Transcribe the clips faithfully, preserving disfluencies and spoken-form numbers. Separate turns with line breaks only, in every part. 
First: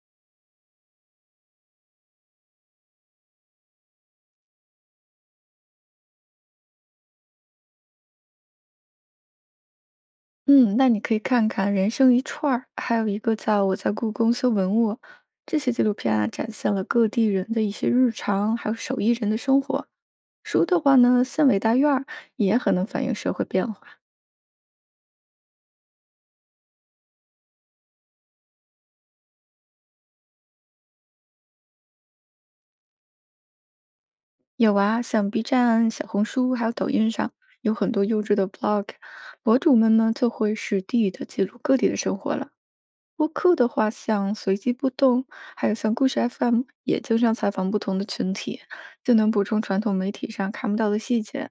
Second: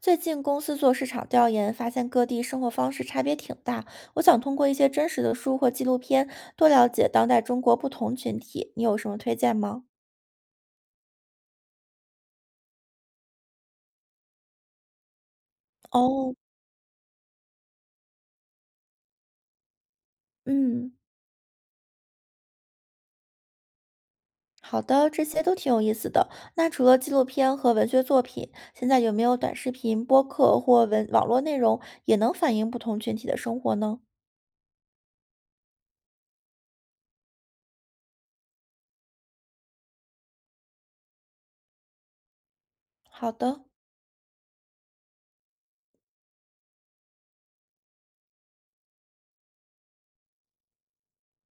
最近公司做市场调研，发现各地生活方式差别挺大。我想通过一些真实的书或纪录片，多了解当代中国不同群体。你有什么推荐吗？
嗯，那你可以看看《人生一串儿》，还有一个叫《我在故宫修文物》，这些纪录片啊，
哦，
展现了各地人的一些日常，还有手艺人的生活。书的
嗯，
话呢，《县委大院儿》也很能反映社会变化。
好的，这些都挺有意思的。那除了纪录片和文学作品，现在有没有短视频、播客或文网络内容也能反映不同群体的生活呢？
有啊，像 B 站、小红书还有抖音上，有很多优质的 blog，博主们呢就会实地的记录各地的生活了。播
好
客
的。
的话，像随机波动，还有像故事 F M，也经常采访不同的群体，就能补充传统媒体上看不到的细节。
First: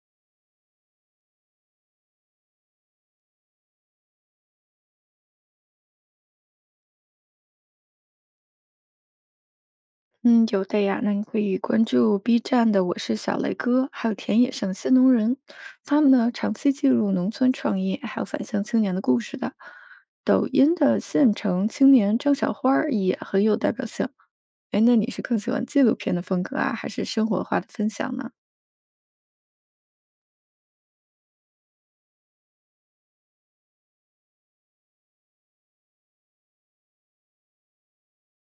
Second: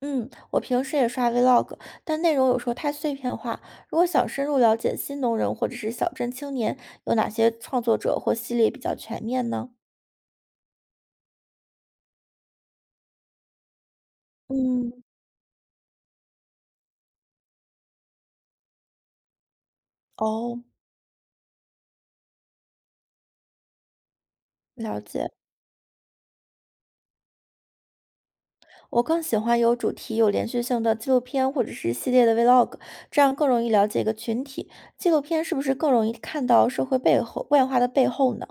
嗯，我平时也刷 vlog，但内容有时候太碎片化。如果想深入了解新农人或者是小镇青年，有哪些创作者或系列比较全面呢？
嗯，有的呀，那你可以关注 B 站的"我是小雷哥"，还有田野上的
嗯，
新农人，他们呢长期记录农村创业还有返乡青年的故事的。抖
哦，
音的县城青年张小花儿也很有代表性。哎，那
了
你是
解。
更喜欢纪录片的风格啊，还是生活化的分享呢？
我更喜欢有主题、有连续性的纪录片或者是系列的 vlog，这样更容易了解一个群体。纪录片是不是更容易看到社会背后外化的背后呢？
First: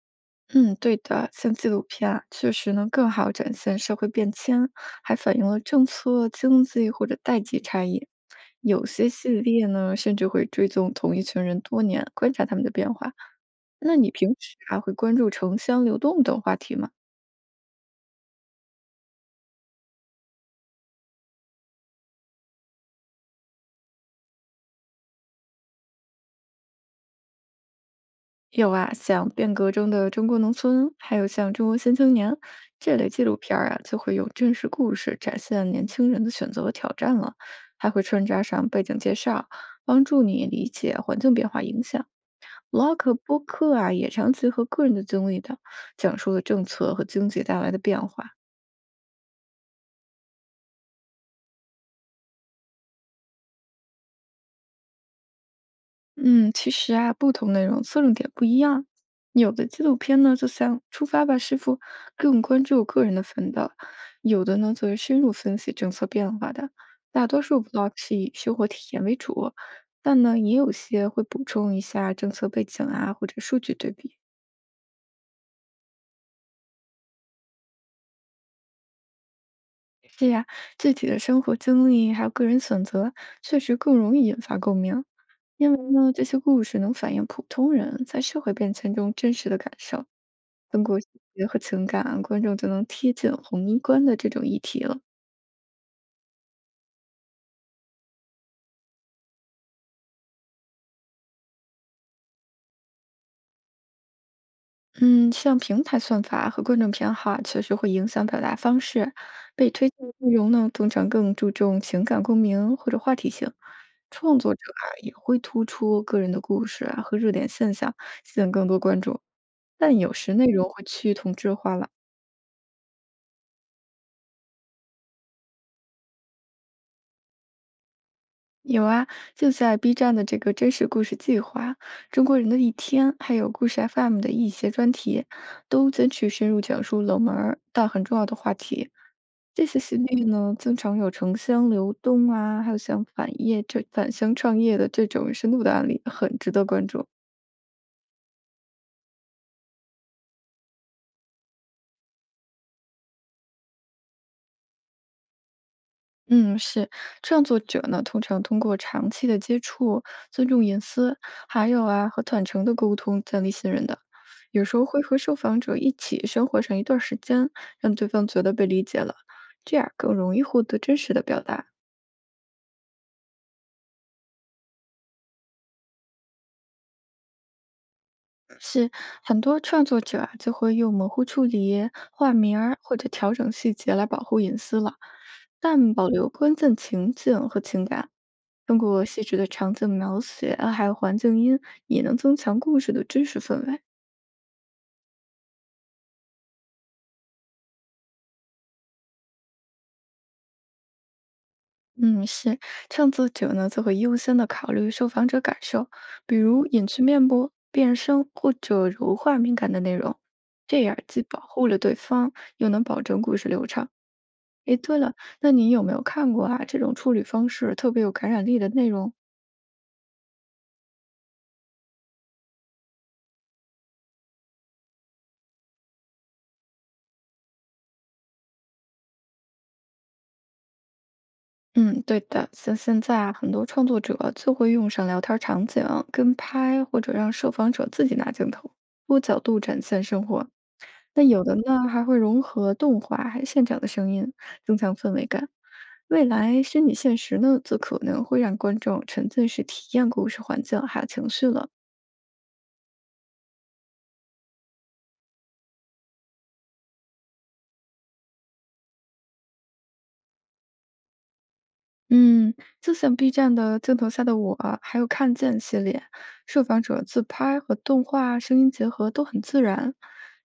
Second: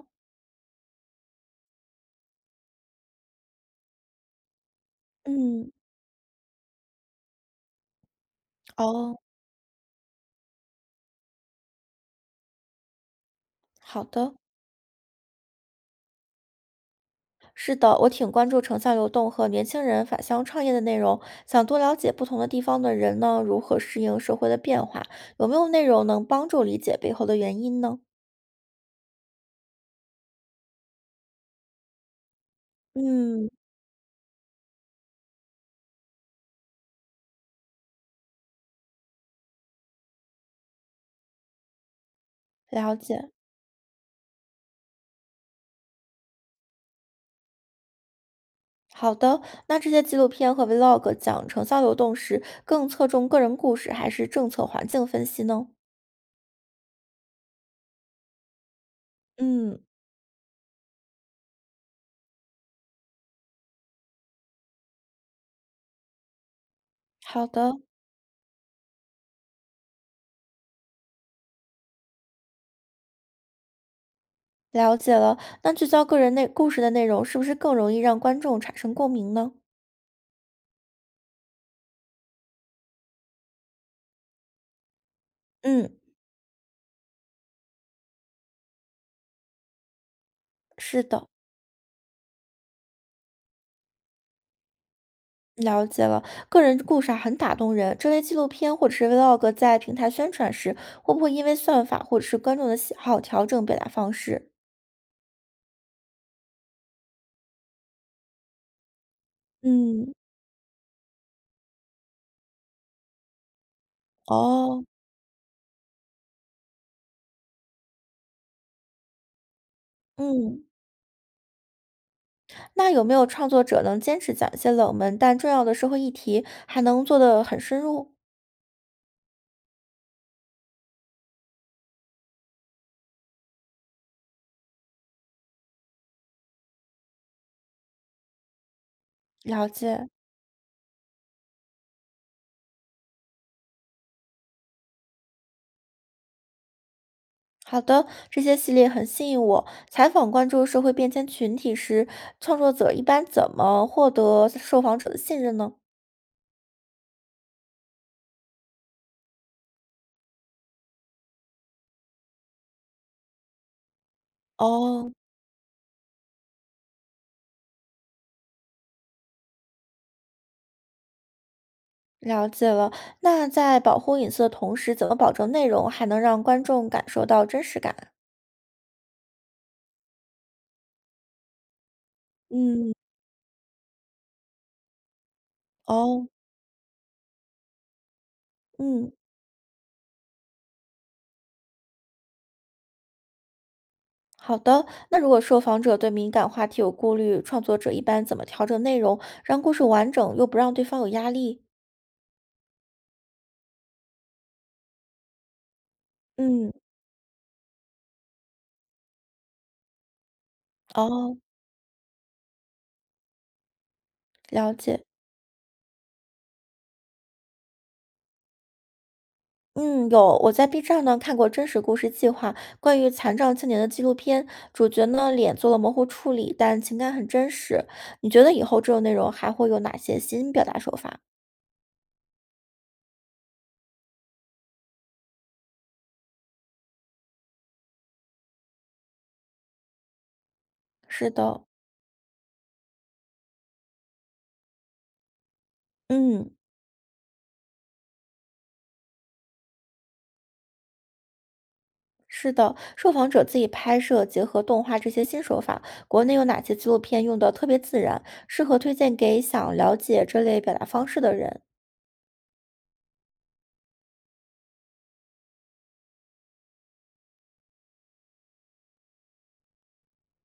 嗯，对的，像纪录片啊，确实能更好展现社会变迁，还反映了
嗯，
政策、经济或者代际差异。有些
哦，
系列呢，甚至会追踪同一群人多年，观察他们的变化。那
好
你平
的。
时还会关注城乡流动等话题吗？
是的，我挺关注城乡流动和年轻人返乡创业的内容，想多了解不同的地方的人呢，如何适应社会的变化，有没有内容能帮助理解背后的原因呢？
有啊，像变革中的中国农村，还有像中国新青年这类纪录
嗯，
片儿啊，就会有真实故事展现年轻人的选择和挑战了，还会穿插上背景介绍，帮助你理解环境变化影响。
了
Vlog
解。
播客啊，也常结合个人的经历的，讲述了政策和经济带来的变化。
好的，那这些纪录片和 vlog 讲城乡流动时，更侧重个人故事还是政策环境分析呢？
嗯，其实啊，不同内容侧重点不一样。有的纪
嗯，
录片呢，就像《出发吧，师傅》，更关注个人的奋斗；有的呢，则是深入分析政策变化的。大多
好
数
的，
vlog 是以生活体验为主，但呢，也有些会补充一下政策背景啊，或者数据对比。
了解了。那聚焦个人内故事的内容，是不是更容易让观众产生共鸣呢？
呀，具体的生活经历还有个人选择，确实更容易引发共鸣。因
嗯，
为呢，这些故事能反映普通人在社会变迁中真实的感受，通过
是
细
的。
节和情感啊，观众就能贴近宏观的这种议题了。
了解了，个人故事啊很打动人。这类纪录片或者是 vlog 在平台宣传时，会不会因为算法或者是观众的喜好调整表达方式？
嗯，像平台算法和观众偏好啊确实会影响表达方式。被推荐的
嗯，
内容呢，通常更注重情感共鸣或者话题性。创作者啊，
哦，
也会突出个人的故事啊和热点现象，吸引更多关注。但有时内
嗯，
容会趋于同质化了。
那有没有创作者能坚持讲一些冷门但重要的社会议题，还能做得很深入？
有啊，就在 B 站的这个真实故事计划、中国人的一天，还有故事 F M 的一些专题，都争取深入讲述冷门儿但很重要的话题。这
了
些系
解。
列呢，经常有城乡流动啊，还有像反业这返乡创业的这种深度的案例，很值得关注。
好的，这些系列很吸引我。采访关注社会变迁群体时，创作者一般怎么获得受访者的信任呢？
嗯，是。创作者呢，通常通过长期的接触、尊重隐私，还有啊和坦诚的沟通建立信任的。有时候会
哦，
和受访者一起生活上一段时间，让对方觉得被理解了，这样更容易获得真实的表达。
了解了，那在保护隐私的同时，怎么保证内容还能让观众感受到真实感啊。
是很多创作者啊，就会用模糊处理、换名儿
嗯，
或者调整细节来保护隐私了，但保
哦，
留关键情境和情感。通过
嗯，
细致的场景描写，还有环境音，也能增强故事的真实氛围。
好的。那如果受访者对敏感话题有顾虑，创作者一般怎么调整内容，让故事完整又不让对方有压力？
嗯，是创作者呢，就会优先的考虑受访者感受，比如
嗯，
隐去面部、变声或者柔化敏感的内容，这样既
哦，
保护了对方，又能保证故事流畅。
了
诶，对
解。
了，那你有没有看过啊？这种处理方式特别有感染力的内容？
嗯，有，我在 B 站呢看过真实故事计划关于残障青年的纪录片，主角呢脸做了模糊处理，但情感很真实。你觉得以后这种内容还会有哪些新表达手法？
嗯，对的，像现在啊，很多创作者就会用上聊天场景跟拍，或者让受访者自己拿镜头，多角度展现生活。那
是
有的
的，
呢，还会融合动画还有现场的声音，增强氛围感。未
嗯，
来虚拟现实呢，则可能会让观众沉浸式体验故事环境还有情绪了。
是的，受访者自己拍摄，结合动画这些新手法，国内有哪些纪录片用的特别自然，适合推荐给想了解这类表达方式的人？
嗯，就像 B 站的《镜头下的我》，还有《看见》系列，受访者自拍和动画声音结合都很自然。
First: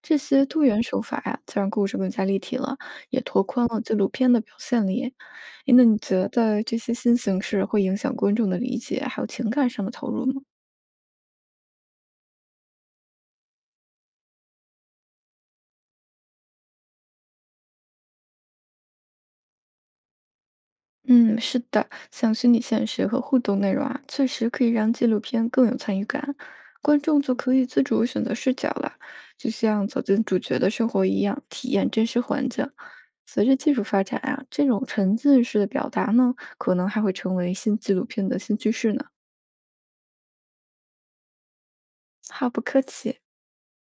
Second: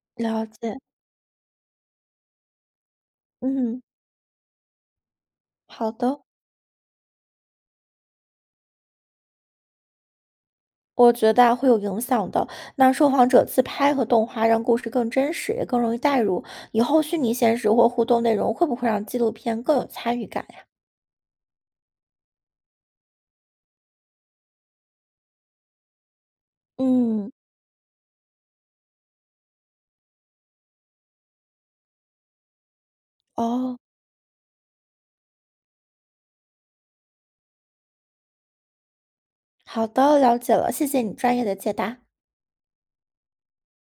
这
了
些多
解，
元手法呀、就让故事更加立体了，也拓宽了
嗯，
纪录片的表现力。诶那
好
你
的，
觉得这些新形式会影响观众的理解，还有情感上的投入吗？
我觉得啊会有影响的。那受访者自拍和动画让故事更真实，也更容易带入。以后虚拟现实或互动内容会不会让纪录片更有参与感呀？
嗯，是的，像虚拟现实和互动内容啊，确实可以让纪录片更有参与感，观众
嗯，
就可以自主选择视角了，就像走进主角的生活一样，体验真实环境。随着技
哦，
术发展啊，这种沉浸式的表达呢，可能还会成为新纪录片的新趋势呢。
好的，了解了，谢谢你专业的解答。
好，不客气。